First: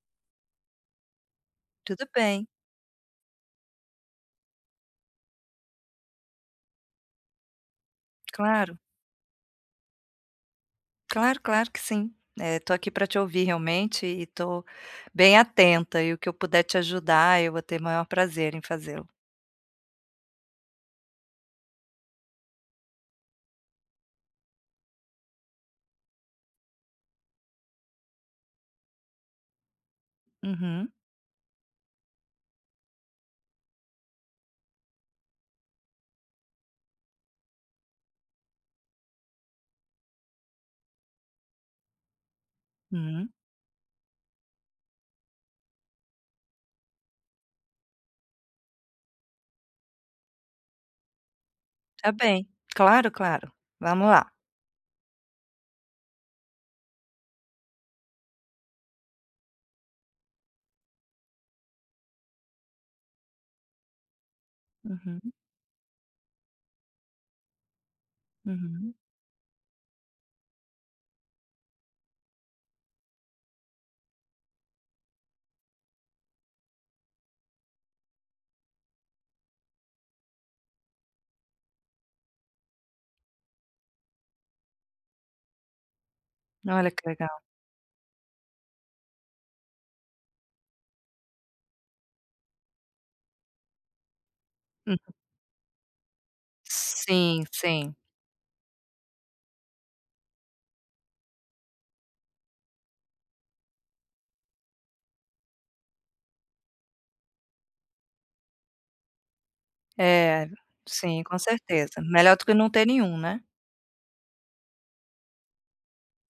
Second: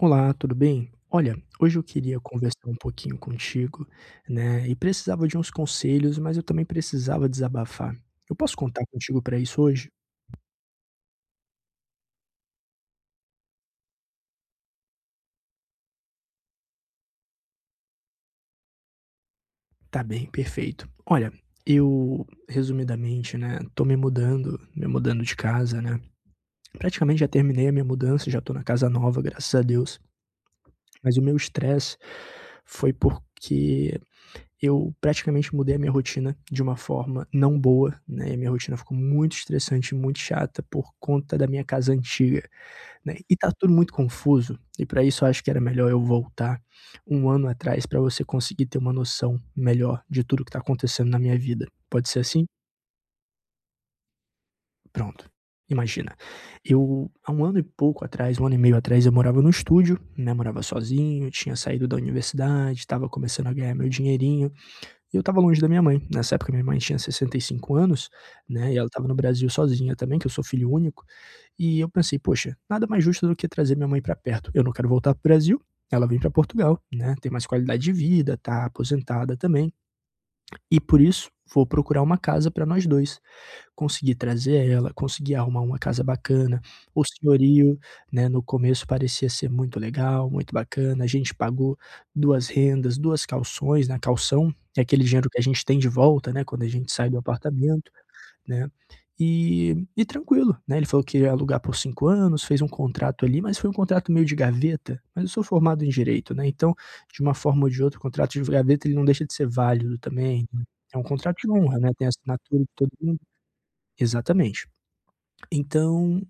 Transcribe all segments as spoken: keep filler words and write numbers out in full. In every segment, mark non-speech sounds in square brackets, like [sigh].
Olá, tudo bem? Olha, hoje eu Tudo queria bem, conversar um pouquinho contigo, né, e precisava de uns conselhos, mas eu também precisava desabafar. Eu posso claro, contar contigo para isso hoje? claro, claro que sim. Estou aqui para te ouvir realmente e estou bem atenta, e o que eu puder te ajudar, eu vou ter maior prazer em fazê-lo. Tá bem, perfeito. Olha, eu, resumidamente, né, tô me mudando, me mudando de casa, né. Praticamente já terminei a minha mudança, já tô na casa nova, graças a Deus, Uhum, mas o meu estresse foi porque eu praticamente mudei a minha rotina de uma forma não boa, né, e a minha rotina ficou muito estressante, muito chata por conta da minha casa antiga, né, uhum, e tá tudo muito confuso, e para isso eu acho que era melhor eu voltar um ano atrás para você conseguir ter uma noção melhor de tudo que tá acontecendo na minha vida. Pode tá ser assim? bem. Claro, claro. Vamos lá. Pronto. Imagina, eu há um ano e pouco atrás, um ano e meio atrás, eu morava no estúdio, né, morava sozinho, tinha saído da universidade, estava começando a ganhar meu dinheirinho. E Uhum, eu estava longe da minha mãe. Nessa época, minha mãe tinha sessenta e cinco anos, né, e ela uhum. estava no Brasil sozinha também, que eu sou filho único. E eu pensei: "Poxa, nada mais justo do que trazer minha mãe para perto. Eu não quero voltar para o Brasil, ela vem para Portugal, né, tem mais qualidade de vida, tá aposentada também". E por isso, vou procurar uma casa para nós dois. Consegui trazer ela, consegui arrumar uma casa bacana. Olha O que legal. senhorio, né, no começo parecia ser muito legal, muito bacana. A gente pagou duas rendas, duas calções, né, calção é Hum. aquele dinheiro que a gente tem de volta, né, quando a gente sai do Sim, apartamento. sim. Né. E e tranquilo, né, ele falou que ia alugar por cinco anos, fez um contrato ali, mas foi um contrato meio de gaveta, mas eu sou formado em direito, né, então, de uma forma ou de outra, o contrato de gaveta ele não deixa de ser válido É, também, né. É um sim, contrato com de honra, né, certeza. tem a Melhor do que assinatura não de ter todo nenhum, mundo. né. Exatamente. Então,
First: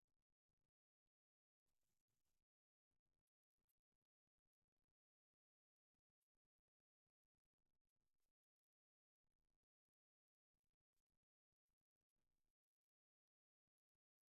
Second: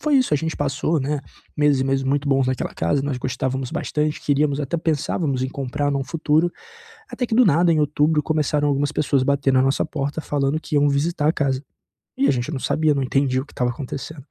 foi isso, a gente passou, né, meses e meses muito bons naquela casa, nós gostávamos bastante, queríamos até pensávamos em comprar num futuro, até que do nada, em outubro, começaram algumas pessoas bater na nossa porta falando que iam visitar a casa. E a gente não sabia, não entendia o que estava acontecendo.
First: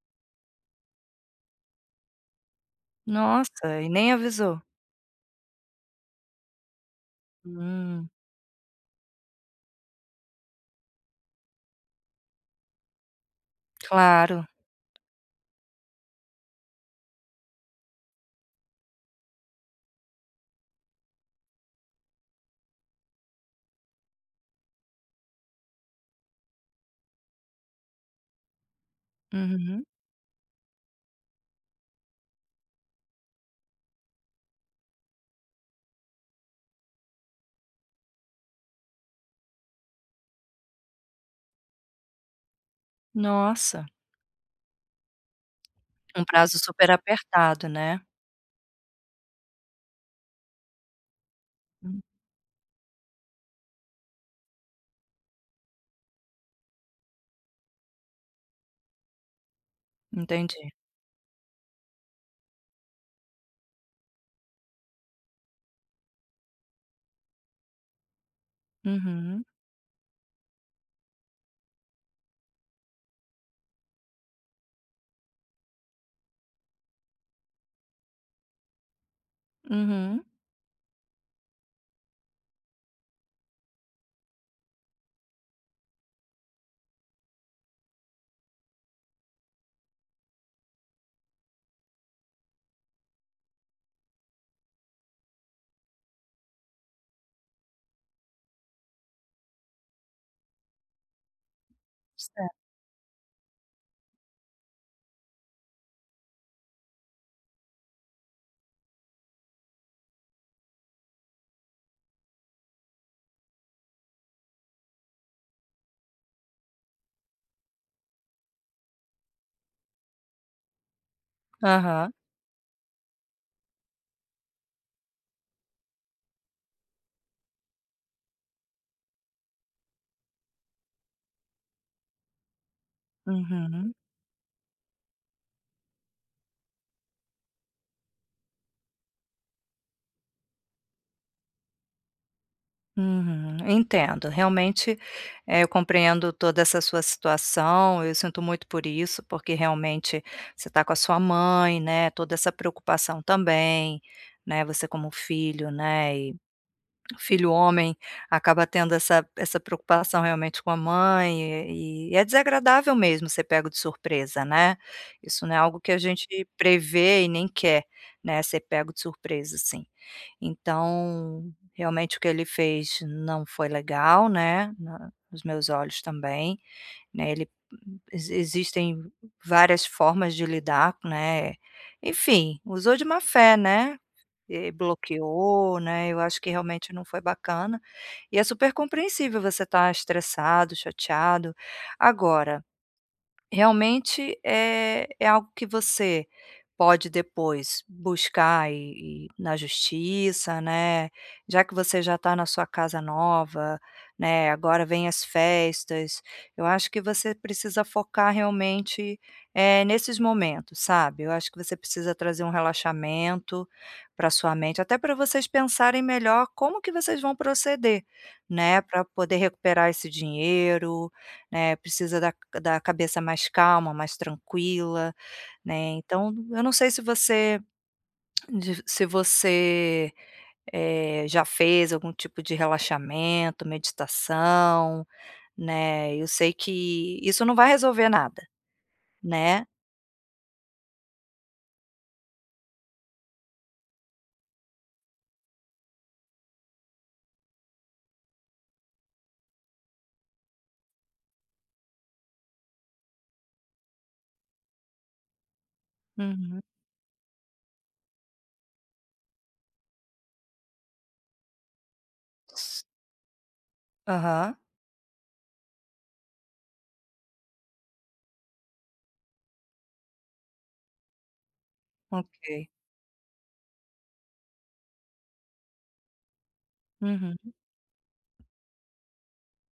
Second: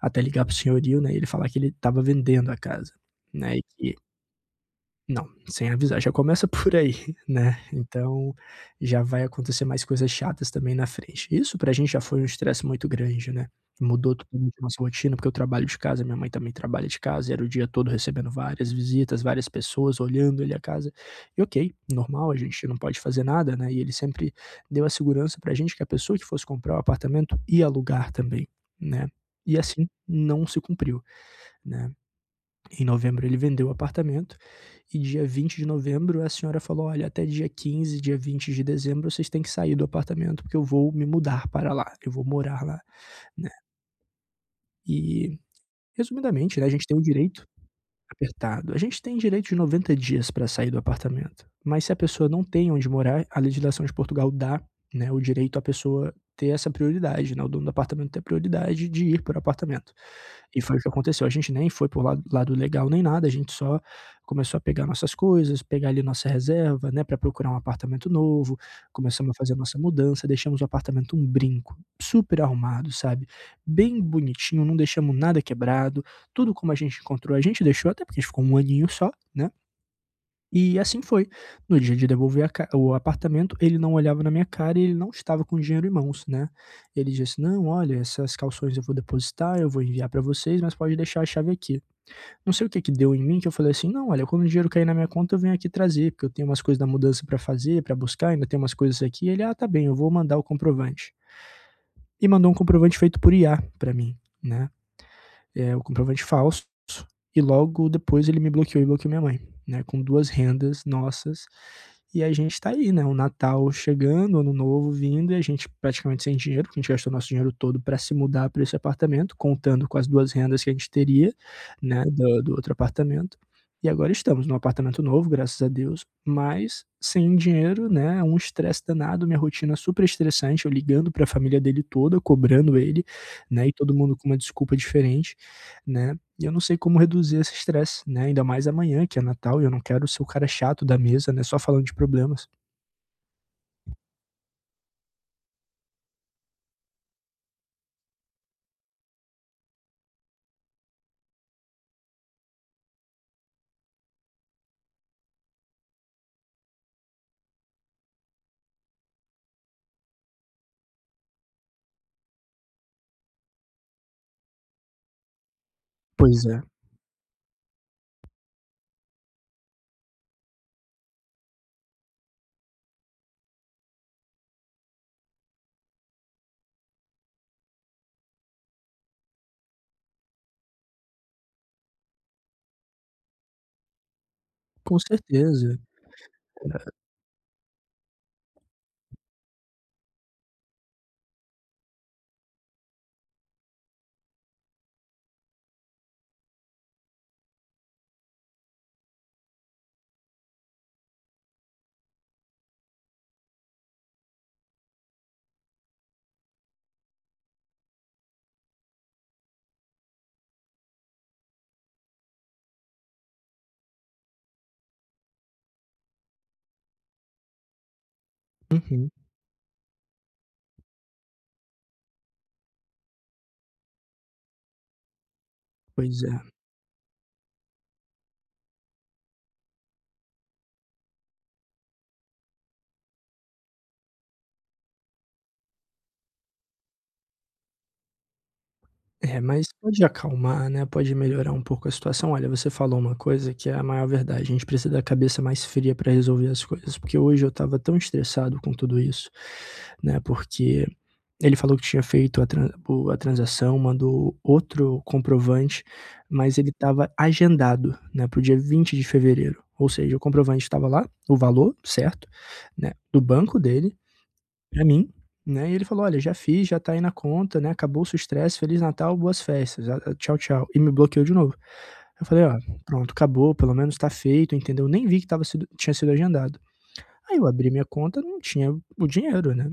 Até ligar pro senhorio, né, e ele falar que ele estava vendendo a casa, né, e Nossa, e que nem avisou? não, sem avisar, já começa por aí, [laughs] né. Hum, Então, já vai acontecer mais coisas chatas também na frente. Isso pra gente já foi um estresse muito grande, né. Mudou claro. totalmente a nossa rotina, porque eu trabalho de casa, minha mãe também trabalha de casa, era o dia todo recebendo várias visitas, várias pessoas olhando ele a casa. E ok, normal, a gente não pode fazer nada, né, e ele sempre deu a segurança pra gente que a pessoa que fosse comprar o apartamento ia alugar também, né. E Uhum. assim não se cumpriu, né. Em novembro ele vendeu o apartamento e dia vinte de novembro a senhora falou: "Olha, até dia quinze, dia vinte de dezembro vocês têm que sair do apartamento, porque eu vou me mudar para lá, eu vou morar lá", né. Nossa, E, um prazo resumidamente, né, a gente super tem o direito apertado, né. apertado. A gente tem direito de noventa dias para sair do apartamento, mas se a Hum, pessoa não tem onde morar, a legislação de Portugal dá, né, o direito à pessoa ter essa prioridade, né, o dono do apartamento ter a prioridade de ir para o apartamento. E entendi. foi o que aconteceu, a gente nem foi para lado lado legal nem nada, a gente só começou a pegar nossas coisas, pegar ali nossa reserva, né, para procurar um apartamento novo, começamos a Uhum, fazer a nossa mudança, deixamos o apartamento um brinco, super arrumado, sabe, bem bonitinho, não deixamos nada quebrado, tudo como a gente encontrou, a gente deixou, até porque a gente ficou um aninho só, né, uhum. e assim foi. No dia de devolver a ca o apartamento, ele não olhava na minha cara e ele não estava com dinheiro em mãos, né. Ele disse: assim, "Não, olha, essas calções eu vou depositar, eu vou enviar para vocês, mas pode deixar a chave aqui". Não sei o que que deu em mim que eu falei assim: "Não, olha, quando o dinheiro cair na minha conta eu venho aqui trazer, porque eu tenho umas coisas da mudança para fazer, para buscar, ainda tem umas coisas aqui". Ele: "Ah, tá bem, eu vou mandar o comprovante". E mandou um Certo. comprovante feito por I A para mim, né. É, o comprovante falso, e logo depois ele me bloqueou e bloqueou minha mãe, né? Com duas rendas nossas. E a gente tá aí, né? O Natal chegando, Ano Novo vindo, e a gente praticamente sem dinheiro, porque a gente gastou nosso dinheiro todo para se mudar para esse apartamento, contando com as duas rendas que a gente teria, né? Aham. Do, do outro apartamento. E agora estamos num apartamento novo, graças a Deus, mas sem dinheiro, né? Um estresse danado, minha rotina super estressante, eu ligando para a família dele toda, cobrando ele, né? E Uhum, todo mundo com uma desculpa diferente, né, e eu não sei como reduzir esse estresse, né, ainda mais amanhã que é Natal e eu não quero ser o cara chato da mesa, né, só falando de problemas. uhum. Entendo. Realmente, eh, eu compreendo toda essa sua situação, eu sinto muito por isso, porque realmente você está com a sua mãe, né, toda essa preocupação também, né, você como filho, né, filho homem acaba tendo essa essa preocupação realmente com a mãe, e e é desagradável mesmo ser pego de surpresa, né. Isso não é algo que a gente Pois é, prevê e nem quer, né, ser pego de surpresa, assim. Então, realmente o que ele fez não foi legal, né, na nos meus olhos também, né, ele exi existem várias formas de lidar, né. Enfim, usou de má fé, né. Eh, com certeza. Bloqueou, né, eu acho que realmente não foi bacana, e é super compreensível você estar estressado, chateado. Agora, realmente é é algo que você pode depois buscar e e na justiça, né, já que você já está na sua casa nova, né, agora vem as festas, eu acho que você precisa focar realmente, eh, nesses momentos, sabe. Eu acho que você precisa trazer um relaxamento para sua mente, até para vocês pensarem melhor como que vocês vão proceder, né, para Uhum. poder recuperar esse dinheiro, né, precisa da da cabeça mais calma, mais tranquila, né, Pois então é. eu não sei se você de se você, eh, já fez algum tipo de relaxamento, meditação, né, eu sei que isso não vai resolver nada, É, né. mas pode acalmar, né, pode melhorar um pouco a situação. Olha, você falou uma coisa que é a maior verdade, a gente precisa da cabeça mais fria para resolver as coisas, porque hoje eu estava tão estressado com tudo isso, né, porque ele falou que tinha feito a tran o a transação, mandou outro comprovante, mas Uhum. ele estava agendado, né, para o dia vinte de fevereiro, ou seja, o comprovante estava lá, o valor certo, S né, do banco dele, Aham, para mim, né, e ele falou: "Olha, já fiz, já tá aí na conta, né, acabou o seu estresse, feliz Natal, boas festas, a a tchau, tchau", e me bloqueou de novo. Eu falei: "Ó, ok. pronto, acabou, pelo menos tá feito", entendeu, nem vi que estava sido tinha sido agendado. Uhum, Aí eu abri minha conta, não tinha o dinheiro, né.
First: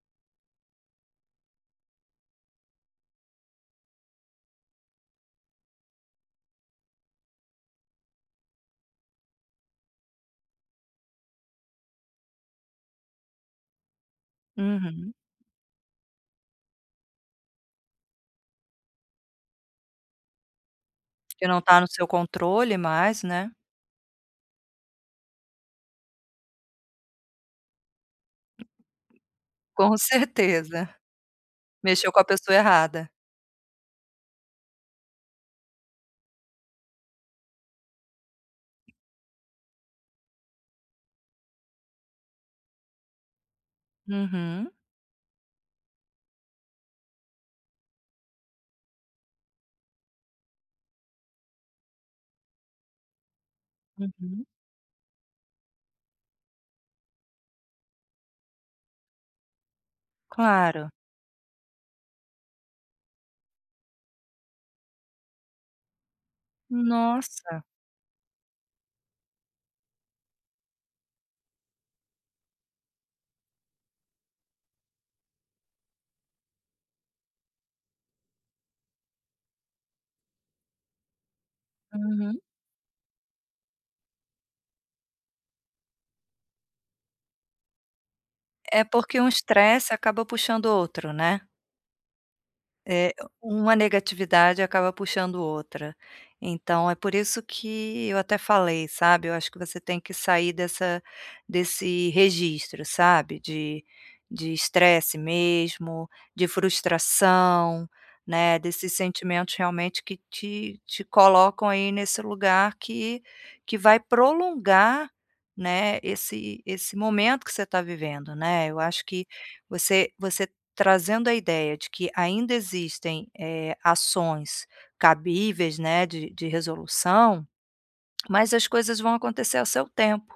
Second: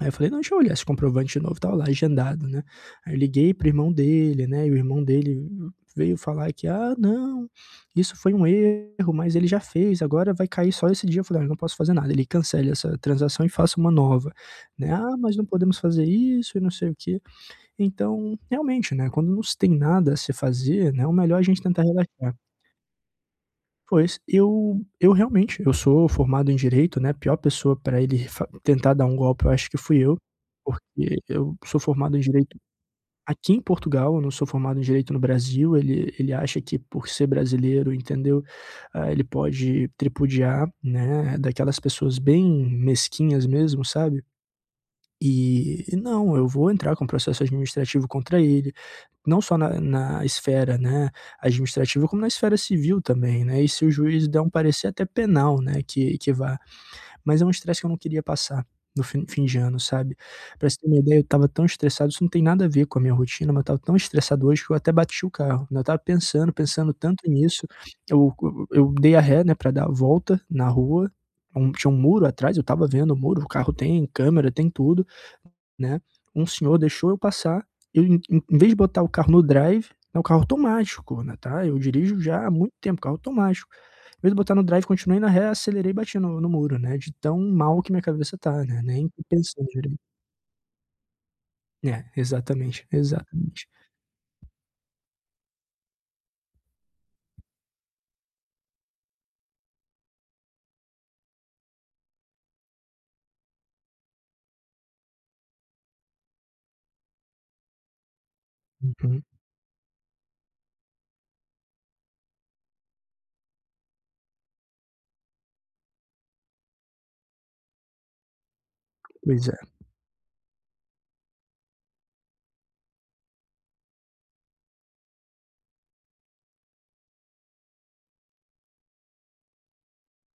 Aí eu falei: "Não, deixa eu olhar esse comprovante de novo", estava lá agendado, né. Aí eu liguei para irmão dele, né, e o irmão dele veio falar que: "Ah, não, isso foi um erro, mas ele já fez, agora vai cair só esse dia". Eu falei: "Olha, eu não posso fazer nada, ele cancele essa transação e faça uma nova", né. uhum. "Ah, mas não podemos fazer isso e não sei o quê". Então, realmente, né, quando não se tem nada a se fazer, né, o melhor é a Que não gente está tentar no seu relaxar. controle mais, né. Pois, eu eu realmente, eu sou formado em direito, né, pior pessoa para ele fa tentar dar um golpe eu acho que Com [laughs] fui eu, certeza, porque eu sou mexeu formado com em a pessoa direito errada. aqui em Portugal, eu não sou formado em direito no Brasil, ele ele acha que por ser brasileiro, entendeu, ah, ele pode tripudiar, né, daquelas pessoas bem mesquinhas mesmo, sabe. Uhum, E e não, eu vou entrar com processo administrativo contra ele, não só na na esfera, né, administrativa, como na esfera civil também, né, e se o juiz der uhum. um parecer até penal, né, que que vá. Mas é um estresse que eu não queria passar no fim fim de ano, sabe. Pra você ter Claro. uma ideia, eu estava tão estressado, isso não tem nada a ver com a minha rotina, mas eu estava tão estressado hoje que eu até bati o carro, né, eu estava pensando, pensando tanto Nossa, nisso, eu eu eu dei a ré, né, pra dar a volta na rua, um tinha um muro atrás, eu estava vendo o muro, o carro tem câmera, tem tudo. Né, um senhor deixou eu passar, eu em em em vez de botar o carro no drive é um carro automático, né, tá, eu dirijo uhum. já há muito tempo, carro automático. Em vez de botar no drive, continuei na ré, acelerei e bati no no muro, né, de tão mal que minha cabeça tá, né, É nem porque tô um pensando estresse direito. acaba puxando outro, né. É, exatamente, É, exatamente. uma negatividade acaba puxando outra. Então é por isso que eu até falei, sabe, eu acho que você tem que sair dessa desse registro, sabe, de de estresse mesmo, de frustração, né, desses Uhum. sentimentos realmente que te te colocam aí nesse lugar que que vai prolongar, né, esse esse momento que você está vivendo, né. Eu acho que Pois é, você você trazendo a ideia de que ainda existem, eh, ações cabíveis, né, de de resolução, mas as coisas vão acontecer ao seu tempo,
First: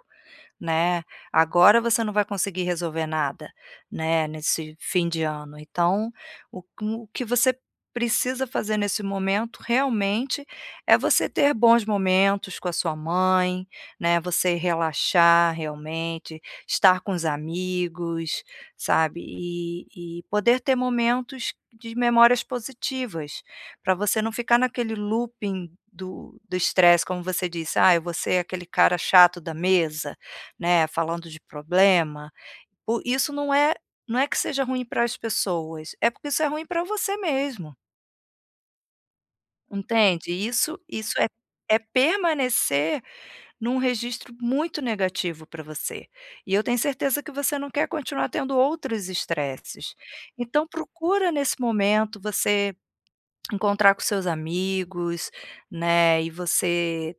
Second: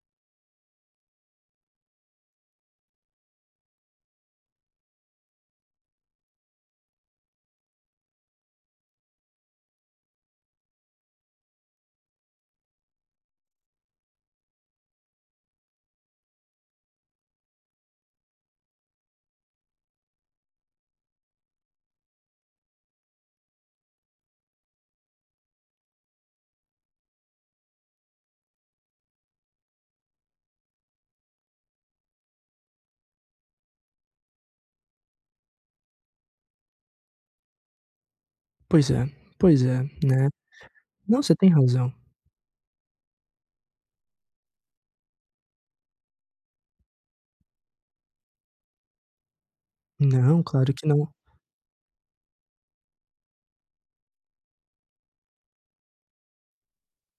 né, agora você não vai conseguir resolver nada, né, nesse fim de ano. Então, o o que você precisa fazer nesse momento, realmente, é você ter bons momentos com a sua mãe, né, você relaxar realmente, estar com os amigos, sabe, e e poder ter momentos de memórias positivas, para você não ficar naquele looping do do estresse, como você disse: "ah, eu vou ser aquele cara chato da mesa", né, falando de problema, o isso não é, não é que seja ruim para as pessoas, é porque isso é ruim para você mesmo, pois é, pois é, né. entende? Isso isso Não, é você tem é razão. permanecer num registro muito negativo para você. E eu tenho certeza que você não quer continuar tendo outros estresses. Não, Então claro que não. procura nesse momento você encontrar com seus amigos, né, e você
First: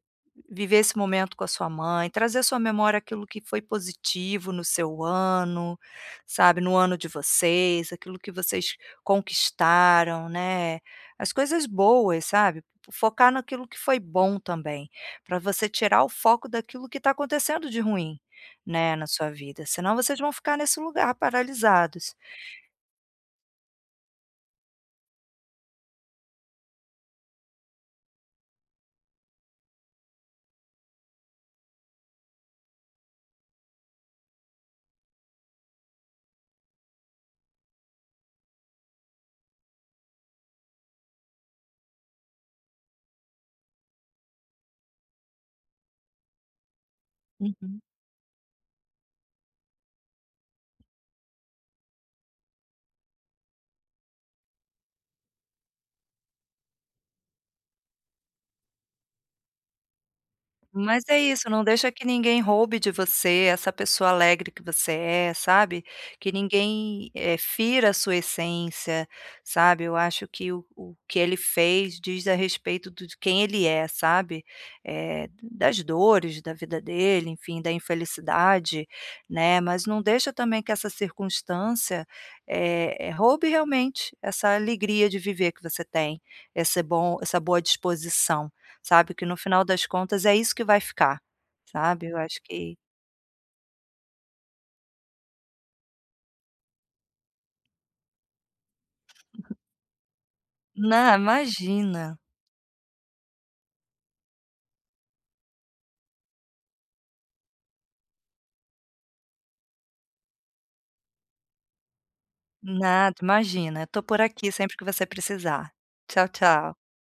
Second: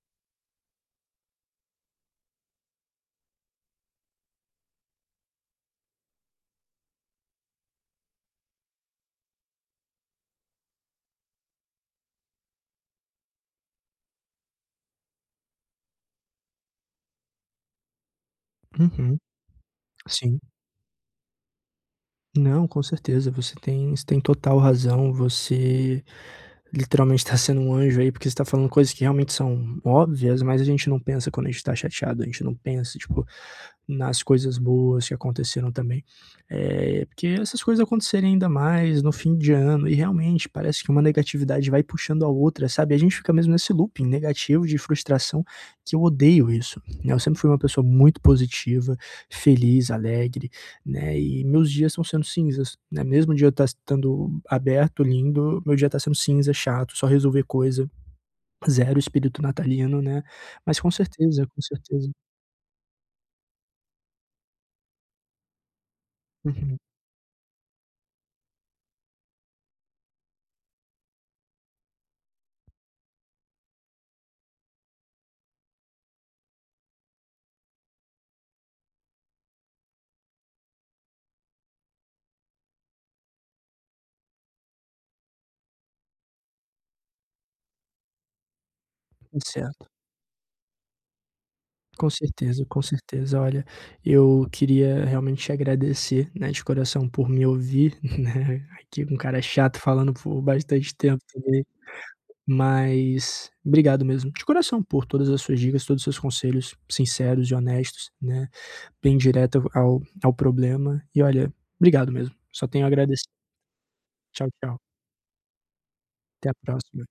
viver esse momento com a sua mãe, trazer à sua memória aquilo que foi positivo no seu ano, sabe, no ano de vocês, aquilo que vocês conquistaram, né, as coisas boas, sabe, focar naquilo que foi bom também, para você tirar o foco daquilo que está acontecendo de ruim, né, na Uhum, sua vida, senão vocês vão sim. ficar nesse lugar paralisados. Não, com certeza, você tem você tem total razão, você literalmente está sendo um anjo aí, porque você tá falando coisas que realmente são óbvias, mas a gente não pensa quando a gente está chateado, a gente não pensa, tipo, nas coisas boas que aconteceram também. É porque essas coisas acontecerem ainda mais no fim de ano, e realmente parece que uma negatividade vai puxando a outra, sabe, a gente fica mesmo nesse looping negativo de frustração, que eu odeio isso, né, eu sempre fui uma Uhum. pessoa muito positiva, feliz, alegre, né, e meus dias estão sendo cinzas, né, mesmo o dia tá estando aberto, lindo, meu dia tá sendo cinza, chato, só resolver coisa, zero espírito natalino, né, mas com Mas é certeza, isso, com não deixa que certeza. ninguém roube de você essa pessoa alegre que você é, sabe, que Uhum. ninguém, eh, fira a sua essência, sabe. Eu acho que o o que ele fez diz a respeito do de quem ele é, sabe, eh, das dores da vida dele, enfim, da infelicidade, né, mas não deixa também que essa circunstância, eh eh, roube realmente essa alegria de viver que você tem, essa bom essa boa disposição. Sabe, que no Tá final das certo. contas é isso que vai ficar, sabe. Com Eu acho certeza, que com certeza. Olha, eu queria realmente te agradecer, né, de coração por me ouvir, [laughs] né, aqui um cara chato falando por bastante Não tempo também, imagina, mas obrigado mesmo, de coração, por todas as suas dicas, todos os seus conselhos sinceros e honestos, né. Bem direta ao ao problema. E olha, obrigado mesmo. Só tenho a nada, agradecer. imagina, eu tô por Tchau, aqui sempre tchau. que você precisar. Tchau, Até a tchau. próxima.